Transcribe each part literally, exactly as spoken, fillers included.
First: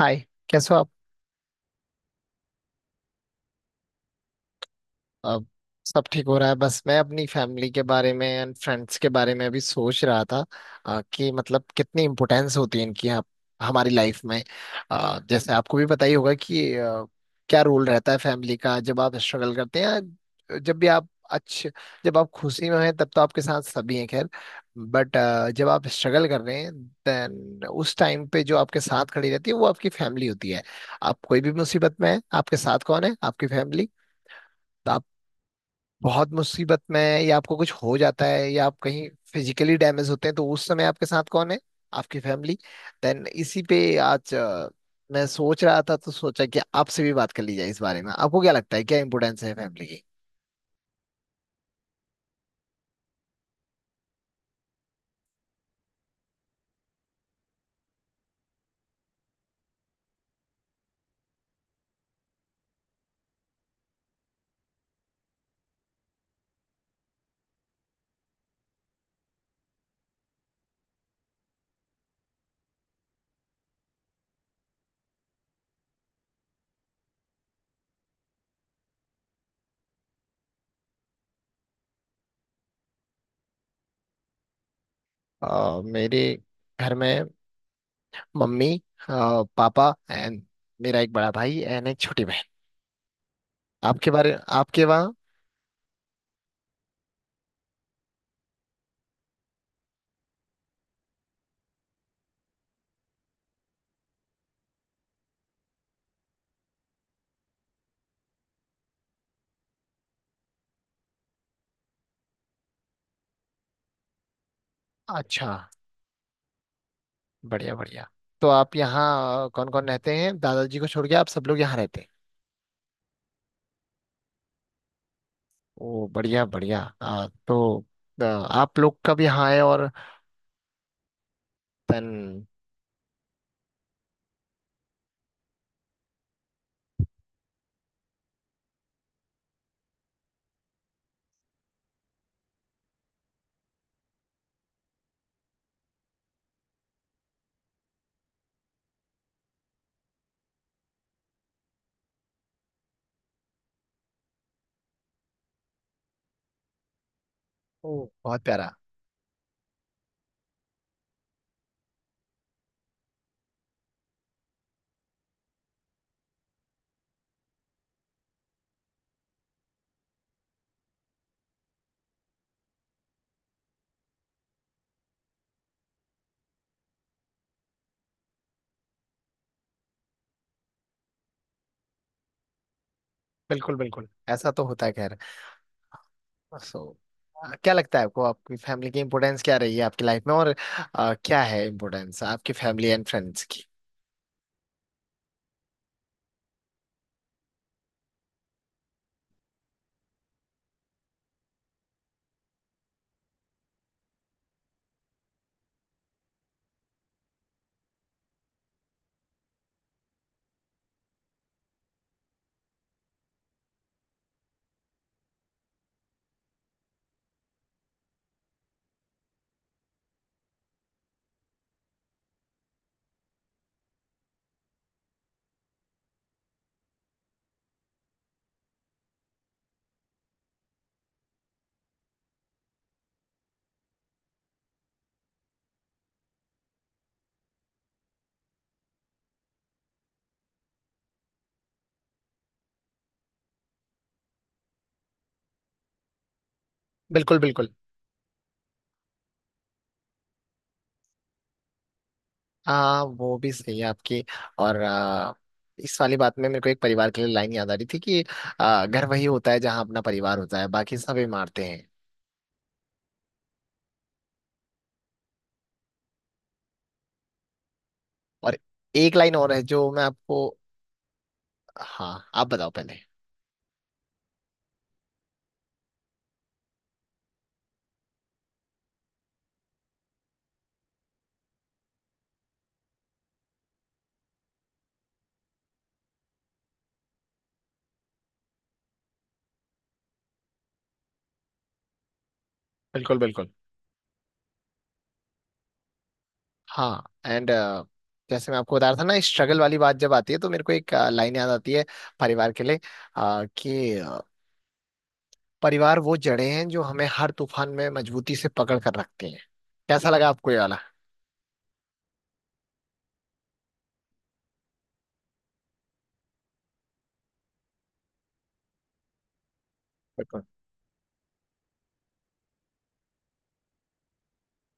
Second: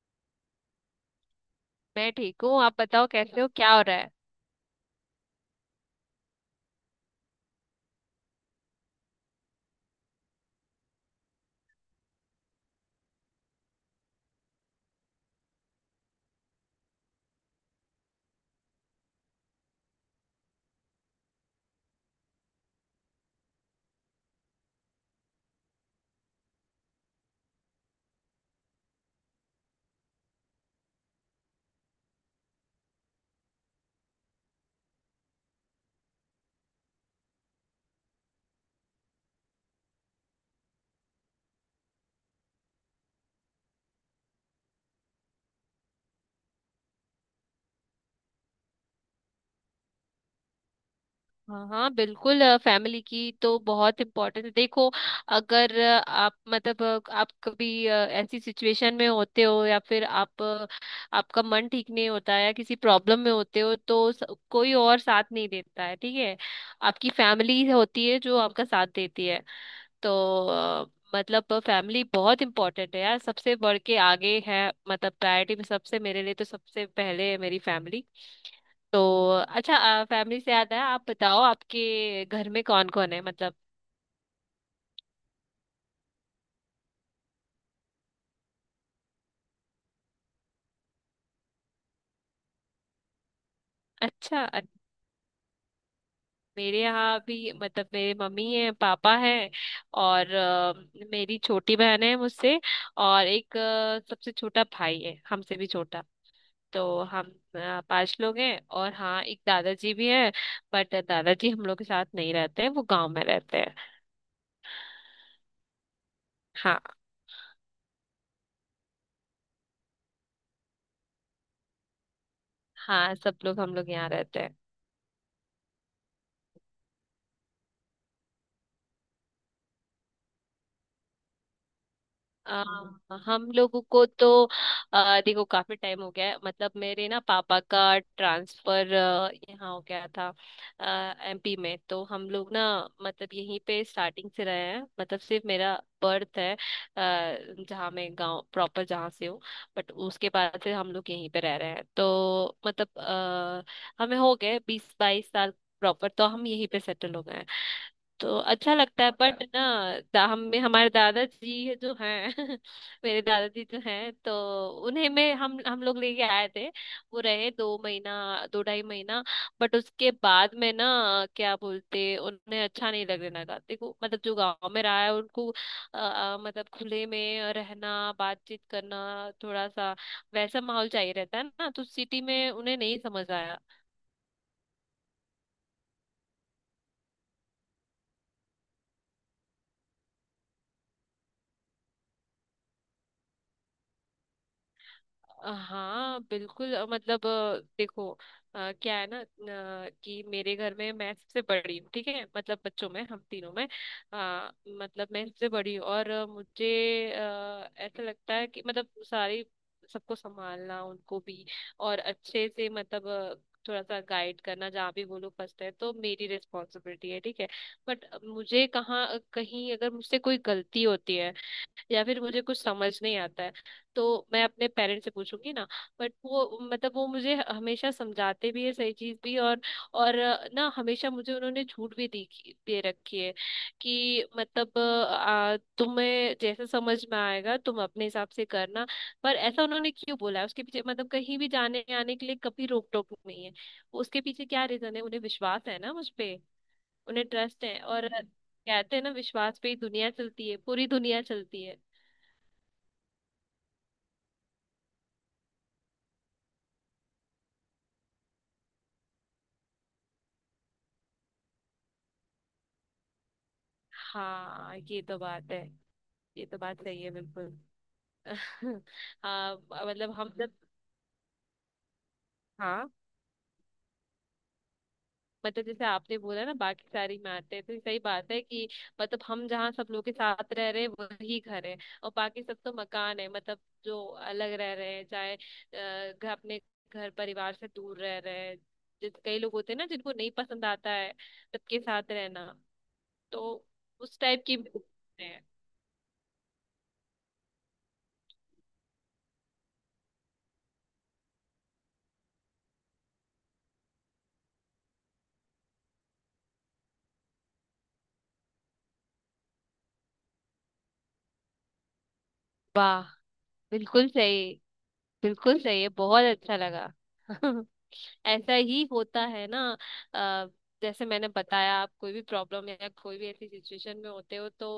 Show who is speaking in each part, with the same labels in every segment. Speaker 1: हाय। कैसे हो आप?
Speaker 2: मैं ठीक हूँ। आप बताओ, कैसे हो, क्या हो रहा है?
Speaker 1: अब सब ठीक हो रहा है। बस मैं अपनी फैमिली के बारे में एंड फ्रेंड्स के बारे में अभी सोच रहा था। अ, कि मतलब कितनी इम्पोर्टेंस होती है इनकी हम- हमारी लाइफ में। अ, जैसे आपको भी पता ही होगा कि अ, क्या रोल रहता है फैमिली का, जब आप स्ट्रगल करते हैं या जब भी आप अच्छे, जब आप खुशी में हैं तब तो आपके साथ सभी हैं, खैर। बट जब आप स्ट्रगल कर रहे हैं, देन उस टाइम पे जो आपके साथ खड़ी रहती है वो आपकी फैमिली होती है। आप कोई भी मुसीबत में है, आपके साथ कौन है? आपकी फैमिली। तो आप बहुत मुसीबत में हैं या आपको कुछ हो जाता है या आप कहीं फिजिकली डैमेज होते हैं, तो उस समय आपके साथ कौन है? आपकी फैमिली। देन इसी पे आज अ, मैं सोच रहा था, तो सोचा कि आपसे भी बात कर ली जाए। इस बारे में आपको क्या लगता है, क्या इम्पोर्टेंस है फैमिली की?
Speaker 2: हाँ हाँ बिल्कुल, फैमिली की तो बहुत इम्पोर्टेंस है। देखो, अगर अ, आप मतलब अ, आप कभी अ, ऐसी सिचुएशन में होते हो, या फिर आप अ, आपका मन ठीक नहीं होता है, या किसी प्रॉब्लम में होते हो, तो स, कोई और साथ नहीं देता है, ठीक है। आपकी फैमिली होती है जो आपका साथ देती है। तो अ, मतलब फैमिली बहुत इंपॉर्टेंट है यार, सबसे बढ़ के आगे है, मतलब प्रायोरिटी में सबसे, मेरे लिए तो सबसे पहले है मेरी फैमिली। तो अच्छा, फैमिली से याद है, आप बताओ आपके घर में कौन कौन है मतलब।
Speaker 1: अ, मेरे घर में मम्मी, अ, पापा एंड मेरा एक बड़ा भाई एंड एक छोटी बहन। आपके बारे,
Speaker 2: अच्छा, अ-
Speaker 1: आपके वहाँ?
Speaker 2: मेरे यहाँ भी, मतलब मेरे मम्मी है, पापा है, और अ, मेरी छोटी बहन है मुझसे, और एक अ, सबसे छोटा भाई है, हमसे भी छोटा। तो हम अ, पांच लोग हैं, और हाँ, एक दादाजी भी है। बट दादाजी हम लोग के साथ नहीं रहते हैं, वो गांव में रहते हैं।
Speaker 1: अच्छा।
Speaker 2: हाँ।
Speaker 1: बढ़िया बढ़िया। तो आप यहाँ कौन कौन रहते हैं? दादाजी को छोड़ के आप सब लोग यहाँ रहते हैं?
Speaker 2: हाँ, सब लोग, हम लोग यहाँ रहते हैं।
Speaker 1: ओ, बढ़िया बढ़िया। आ, तो आ, आप लोग का भी हाँ है, और तन।
Speaker 2: आ, हम लोगों को तो आ, देखो काफी टाइम हो गया है। मतलब मेरे ना, पापा का ट्रांसफर यहाँ हो गया था, एमपी में। तो हम लोग ना, मतलब यहीं पे स्टार्टिंग से रहे हैं। मतलब सिर्फ मेरा बर्थ है आ, जहाँ, मैं गांव प्रॉपर जहाँ से हूँ। बट उसके बाद से हम लोग यहीं पे रह रहे हैं। तो मतलब आ, हमें हो गए बीस बाईस साल प्रॉपर, तो हम यहीं पे सेटल हो गए हैं।
Speaker 1: ओ,
Speaker 2: तो
Speaker 1: बहुत प्यारा।
Speaker 2: अच्छा लगता है, बट ना दा, हम हमारे दादाजी जो हैं मेरे दादाजी जो हैं, तो उन्हें में हम हम लोग लेके आए थे। वो रहे दो महीना, दो ढाई महीना। बट उसके बाद में ना, क्या बोलते, उन्हें अच्छा नहीं लगने लगा। देखो मतलब जो गांव में रहा है, उनको अ, अ, मतलब खुले में रहना, बातचीत करना, थोड़ा सा वैसा माहौल चाहिए रहता है ना। तो सिटी में उन्हें नहीं समझ आया।
Speaker 1: बिल्कुल बिल्कुल, ऐसा तो होता है, खैर। सो आ, क्या लगता है आपको, आपकी फैमिली की इम्पोर्टेंस क्या रही है आपकी लाइफ में, और आ, क्या है इम्पोर्टेंस आपकी फैमिली एंड फ्रेंड्स की?
Speaker 2: हाँ बिल्कुल, अ, मतलब अ, देखो, अ, क्या है ना, अ, कि मेरे घर में मैं सबसे बड़ी हूँ, ठीक है। मतलब बच्चों में हम तीनों में, अ, मतलब मैं सबसे बड़ी हूँ, और अ, मुझे अ, ऐसा लगता है कि मतलब सारी, सबको संभालना, उनको भी और अच्छे से, मतलब अ, थोड़ा सा गाइड करना, जहाँ भी वो लोग फंसते हैं, तो मेरी रिस्पॉन्सिबिलिटी है, ठीक है। बट मुझे कहाँ कहीं, अगर मुझसे कोई गलती होती है, या फिर मुझे कुछ समझ नहीं आता है, तो मैं अपने पेरेंट्स से पूछूंगी ना। बट वो, मतलब वो मुझे हमेशा समझाते भी है सही चीज भी। और और अ, ना, हमेशा मुझे उन्होंने छूट भी दी, दे रखी है कि मतलब अ, तुम्हें जैसे समझ में आएगा तुम अपने हिसाब से करना। पर ऐसा उन्होंने क्यों बोला है उसके पीछे, मतलब कहीं भी जाने आने के लिए कभी रोक टोक नहीं है, उसके पीछे क्या रीजन है? उन्हें विश्वास है ना मुझ पे, उन्हें
Speaker 1: बिल्कुल
Speaker 2: ट्रस्ट
Speaker 1: बिल्कुल।
Speaker 2: है। और कहते हैं ना, विश्वास पे ही दुनिया चलती है, पूरी दुनिया चलती है।
Speaker 1: हाँ, वो भी सही है आपकी। और आ, इस वाली बात में मेरे को एक परिवार के लिए लाइन याद आ रही थी कि आ, घर वही होता है जहाँ अपना परिवार होता है, बाकी सब इमारतें हैं।
Speaker 2: हाँ, ये तो बात है, ये तो बात सही है बिल्कुल।
Speaker 1: और एक लाइन और
Speaker 2: हाँ
Speaker 1: है जो मैं
Speaker 2: मतलब हम
Speaker 1: आपको।
Speaker 2: जब,
Speaker 1: हाँ, आप बताओ
Speaker 2: हाँ
Speaker 1: पहले।
Speaker 2: मतलब जैसे आपने बोला ना, बाकी सारी में आते हैं, तो सही बात है कि मतलब हम जहाँ सब लोग के साथ रह रहे हैं वही घर है, और बाकी सब तो मकान है मतलब। जो अलग रह रहे हैं, चाहे अ, घर, अपने घर परिवार से दूर रह रहे हैं, जैसे कई लोग होते हैं ना जिनको नहीं पसंद आता है सबके साथ रहना।
Speaker 1: बिल्कुल बिल्कुल।
Speaker 2: तो उस टाइप की भी होते हैं।
Speaker 1: हाँ एंड जैसे मैं आपको बता रहा था ना, स्ट्रगल वाली बात जब आती है तो मेरे को एक लाइन याद आती है परिवार के लिए, अ, कि अ, परिवार वो जड़ें हैं जो हमें हर तूफान में मजबूती से पकड़ कर रखती हैं। कैसा लगा आपको ये वाला?
Speaker 2: वाह, बिल्कुल सही, बिल्कुल सही है, बहुत अच्छा लगा। ऐसा ही होता है ना।
Speaker 1: बिल्कुल।
Speaker 2: अ, जैसे मैंने बताया, आप कोई भी प्रॉब्लम या कोई भी ऐसी सिचुएशन में होते हो, तो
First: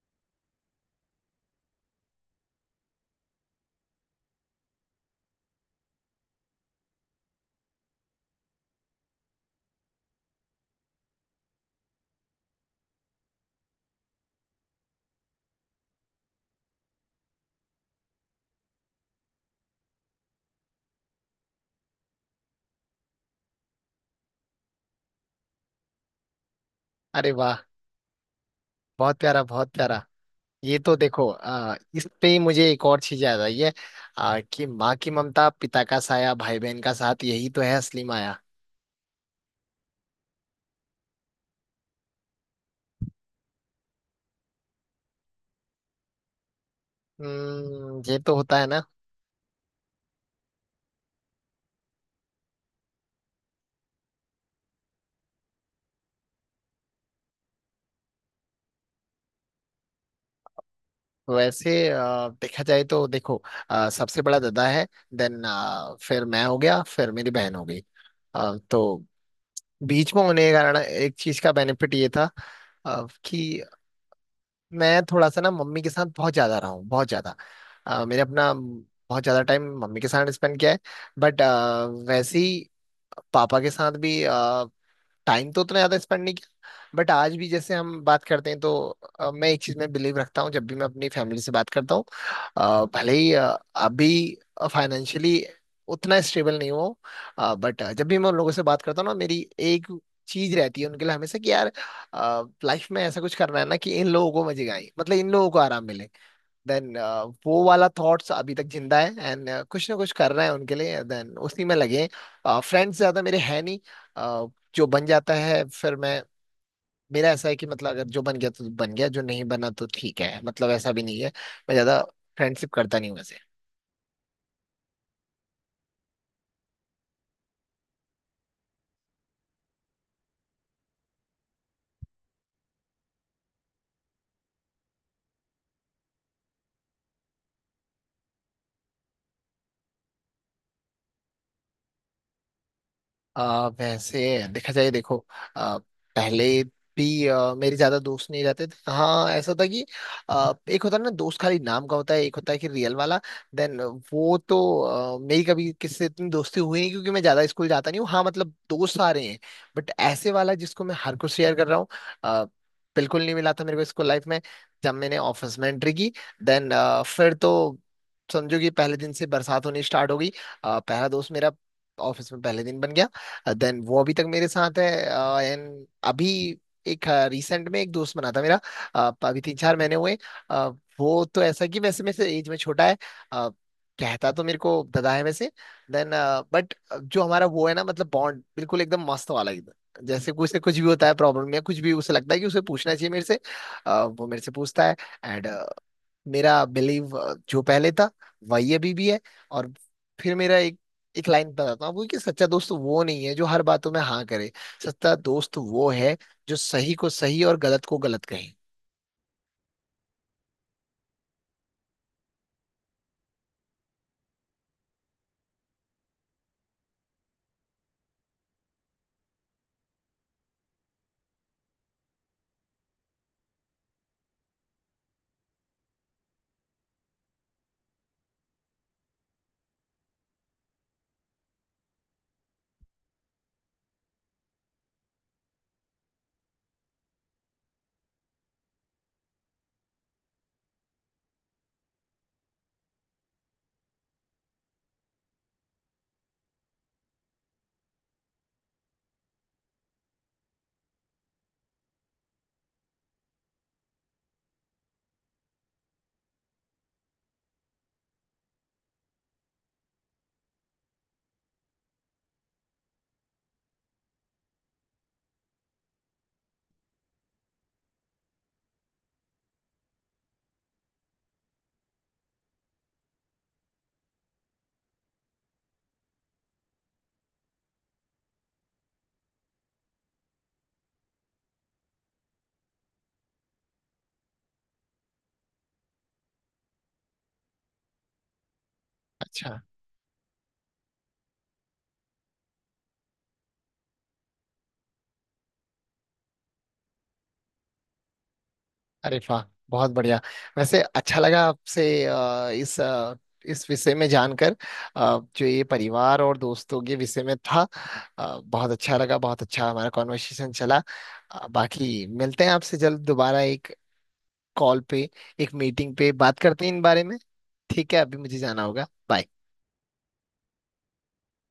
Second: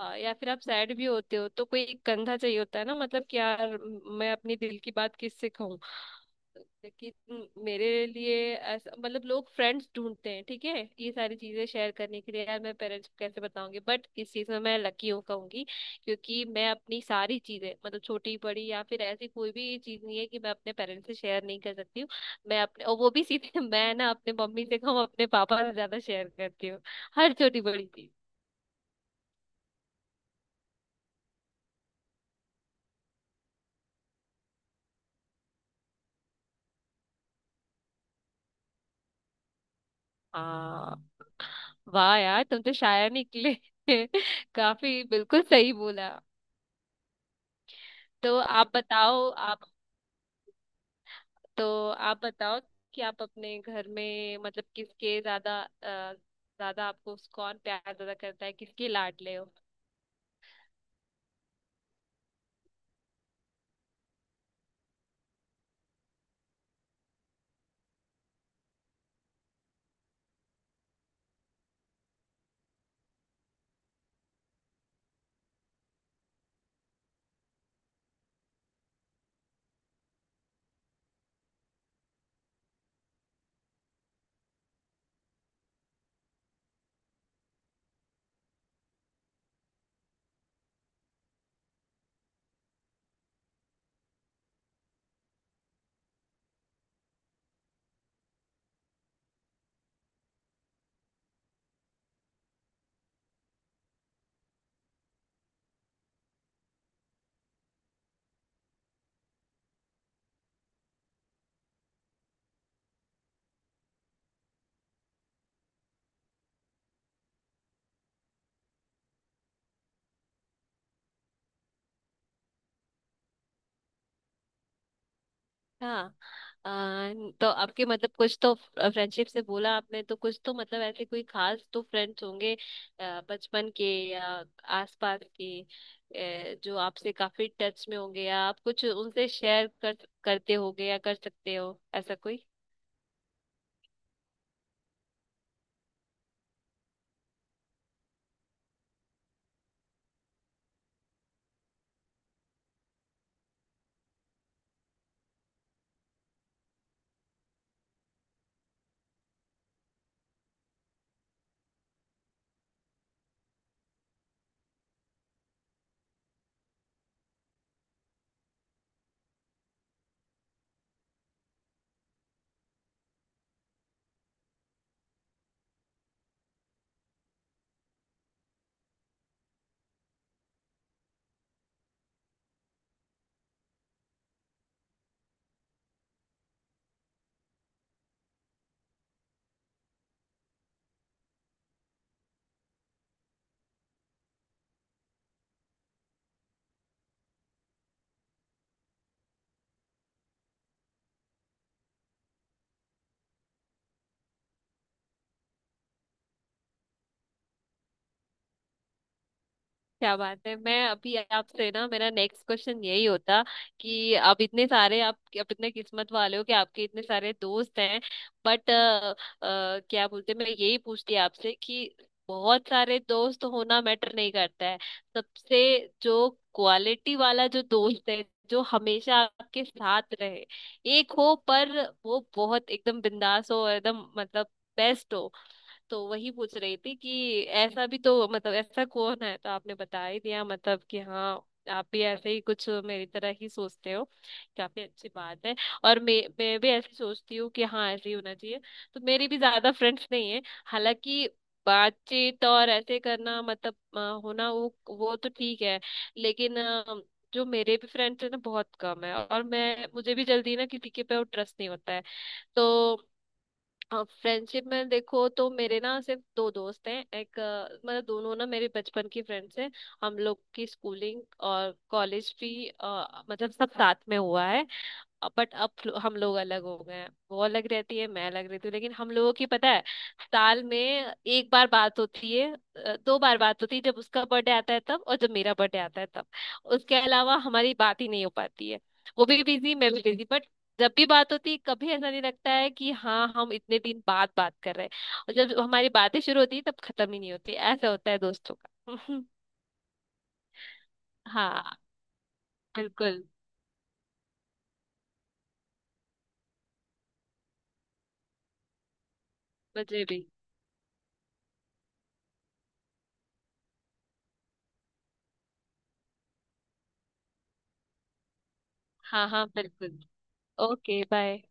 Speaker 2: अ, या फिर आप सैड भी होते हो, तो कोई एक कंधा चाहिए होता है ना, मतलब कि यार म- मैं अपनी दिल की बात किससे कहूँ। लेकिन मेरे लिए ऐसा, मतलब लोग फ्रेंड्स ढूंढते हैं, ठीक है, ये सारी चीजें शेयर करने के लिए। यार, मैं पेरेंट्स को कैसे बताऊंगी, बट इस चीज में मैं लकी हूँ कहूंगी, क्योंकि मैं अपनी सारी चीजें, मतलब छोटी बड़ी, या फिर ऐसी कोई भी चीज नहीं है कि मैं अपने पेरेंट्स से शेयर नहीं कर सकती हूँ। मैं अपने, और वो भी सीधे, मैं ना अपने मम्मी से कम, अपने पापा से ज्यादा शेयर करती हूँ,
Speaker 1: अरे
Speaker 2: हर
Speaker 1: वाह,
Speaker 2: छोटी बड़ी चीज।
Speaker 1: बहुत प्यारा, बहुत प्यारा। ये तो देखो, आ, इस पे ही मुझे एक और चीज याद आई है, आ, कि माँ की ममता, पिता का साया, भाई बहन का साथ, यही तो है असली माया।
Speaker 2: हाँ वाह यार, तुम तो शायर निकले। काफी, बिल्कुल सही बोला।
Speaker 1: हम्म, ये तो
Speaker 2: तो
Speaker 1: होता है
Speaker 2: आप
Speaker 1: ना।
Speaker 2: बताओ, आप, तो आप बताओ कि आप अपने घर में मतलब किसके ज्यादा, अ, ज्यादा, आपको कौन प्यार ज्यादा करता है, किसके लाडले हो?
Speaker 1: वैसे अ, देखा जाए तो देखो, अ, सबसे बड़ा दादा है, देन फिर मैं हो गया, फिर मेरी बहन हो गई। अ, तो बीच में होने के कारण एक चीज का बेनिफिट ये था, अ, कि मैं थोड़ा सा ना मम्मी के साथ बहुत ज्यादा रहा हूँ, बहुत ज्यादा। अ, मैंने अपना बहुत ज्यादा टाइम मम्मी के साथ स्पेंड किया है। बट वैसे ही पापा के साथ भी टाइम तो उतना ज्यादा स्पेंड नहीं किया। बट आज भी जैसे हम बात करते हैं तो अ, मैं एक चीज में बिलीव रखता हूँ, जब भी मैं अपनी फैमिली से बात करता हूँ, अ, भले ही अ, अभी फाइनेंशियली उतना स्टेबल नहीं हो, बट जब भी मैं उन लोगों से बात करता हूँ ना, मेरी एक चीज रहती है उनके लिए हमेशा कि यार, लाइफ में ऐसा कुछ करना है ना कि इन लोगों को मजे आए, मतलब इन लोगों को आराम मिले। देन वो वाला थॉट्स अभी तक जिंदा है एंड कुछ ना कुछ कर रहे हैं उनके लिए, देन उसी में लगे। फ्रेंड्स ज्यादा मेरे हैं नहीं। अ, जो बन जाता है, फिर मैं, मेरा ऐसा है कि मतलब अगर जो बन गया तो बन गया, जो नहीं बना तो ठीक है। मतलब ऐसा भी नहीं है, मैं ज्यादा फ्रेंडशिप करता नहीं हूँ वैसे।
Speaker 2: हाँ, अ, तो आपके, मतलब कुछ तो फ्रेंडशिप से बोला आपने, तो कुछ तो मतलब ऐसे कोई खास तो फ्रेंड्स होंगे, अ, बचपन के, या आसपास के, अ, जो आपसे काफी टच में होंगे, या आप कुछ उनसे शेयर कर करते होगे या कर सकते हो, ऐसा कोई?
Speaker 1: आ, वैसे देखा जाए, देखो आ, पहले भी आ, मेरे ज्यादा दोस्त नहीं रहते थे। हाँ, ऐसा था कि आ, एक होता है ना दोस्त खाली नाम का, होता है एक होता है कि रियल वाला। देन वो तो आ, मेरी कभी किससे इतनी दोस्ती हुई नहीं, क्योंकि मैं ज्यादा स्कूल जाता नहीं हूँ। हाँ, मतलब दोस्त आ रहे हैं, बट ऐसे वाला जिसको मैं हर कुछ शेयर कर रहा हूँ, आ, बिल्कुल नहीं मिला था मेरे को स्कूल लाइफ में। जब मैंने ऑफिस में एंट्री की, देन फिर तो समझो कि पहले दिन से बरसात होनी स्टार्ट हो गई। आ, पहला दोस्त मेरा ऑफिस में पहले दिन बन गया, देन वो अभी तक मेरे साथ है। एंड अभी एक, रिसेंट में एक दोस्त बना था मेरा, अ, अभी तीन चार महीने हुए। अ, वो तो ऐसा कि वैसे मेरे से एज में छोटा है, अ, कहता तो मेरे को दादा है वैसे। देन बट जो हमारा वो है ना, मतलब बॉन्ड बिल्कुल एकदम मस्त वाला, एकदम जैसे कुछ से कुछ भी होता है, प्रॉब्लम या कुछ भी उसे लगता है कि उसे पूछना चाहिए मेरे से, अ, वो मेरे से पूछता है। एंड मेरा बिलीव जो पहले था वही अभी भी है। और फिर मेरा एक एक लाइन बताता हूँ आपको कि सच्चा दोस्त वो नहीं है जो हर बातों में हाँ करे, सच्चा दोस्त वो है जो सही को सही और गलत को गलत कहे।
Speaker 2: क्या बात है, मैं अभी आपसे ना, मेरा नेक्स्ट क्वेश्चन यही होता कि आप इतने सारे आप आप इतने किस्मत वाले हो कि आपके इतने सारे दोस्त हैं। बट क्या बोलते हैं, मैं यही पूछती आपसे कि बहुत सारे दोस्त होना मैटर नहीं करता है। सबसे जो क्वालिटी वाला जो दोस्त है, जो हमेशा आपके साथ रहे, एक हो पर वो बहुत एकदम बिंदास हो, एकदम मतलब बेस्ट हो। तो वही पूछ रही थी कि ऐसा भी तो, मतलब ऐसा कौन है? तो आपने बता ही दिया, मतलब कि हाँ, आप भी ऐसे ही कुछ मेरी तरह ही सोचते हो, काफी अच्छी बात है। और मैं मैं भी ऐसे सोचती हूँ कि हाँ ऐसे ही होना चाहिए। तो मेरी भी ज्यादा फ्रेंड्स नहीं है, हालांकि बातचीत और ऐसे करना, मतलब अ, होना, वो वो तो ठीक है। लेकिन अ, जो मेरे भी फ्रेंड्स है ना बहुत कम है। और मैं मुझे भी जल्दी ना किसी के पे ट्रस्ट नहीं होता है। तो फ्रेंडशिप में देखो तो मेरे ना सिर्फ दो दोस्त हैं, एक, अ, मतलब दोनों ना मेरे बचपन की फ्रेंड्स हैं। हम लोग की स्कूलिंग और कॉलेज भी, अ, मतलब सब साथ में हुआ है। बट अब हम लोग अलग हो गए हैं, वो अलग रहती है, मैं अलग रहती हूँ। लेकिन हम लोगों की पता है, साल में एक बार बात होती है, अ, दो बार बात होती है, जब उसका बर्थडे आता है तब, और जब मेरा बर्थडे आता है तब। उसके अलावा हमारी बात ही नहीं हो पाती है, वो भी
Speaker 1: अच्छा।
Speaker 2: बिजी, मैं भी बिजी। बट जब भी बात होती है, कभी ऐसा नहीं लगता है कि हाँ, हम इतने दिन बाद बात कर रहे हैं। और जब हमारी बातें शुरू होती है तब खत्म ही नहीं होती, ऐसा होता है दोस्तों
Speaker 1: अरे
Speaker 2: का।
Speaker 1: वाह, बहुत बढ़िया। वैसे अच्छा लगा
Speaker 2: हाँ,
Speaker 1: आपसे अ, इस अ,
Speaker 2: बिल्कुल।
Speaker 1: इस विषय में जानकर, अ, जो ये परिवार और दोस्तों के विषय में था। अ, बहुत अच्छा लगा, बहुत अच्छा हमारा
Speaker 2: मुझे भी।
Speaker 1: कॉन्वर्सेशन चला। अ, बाकी मिलते हैं आपसे जल्द दोबारा, एक कॉल पे, एक मीटिंग पे बात करते हैं इन बारे में। ठीक है, अभी मुझे जाना होगा, बाय।
Speaker 2: हाँ हाँ बिल्कुल। Okay, bye.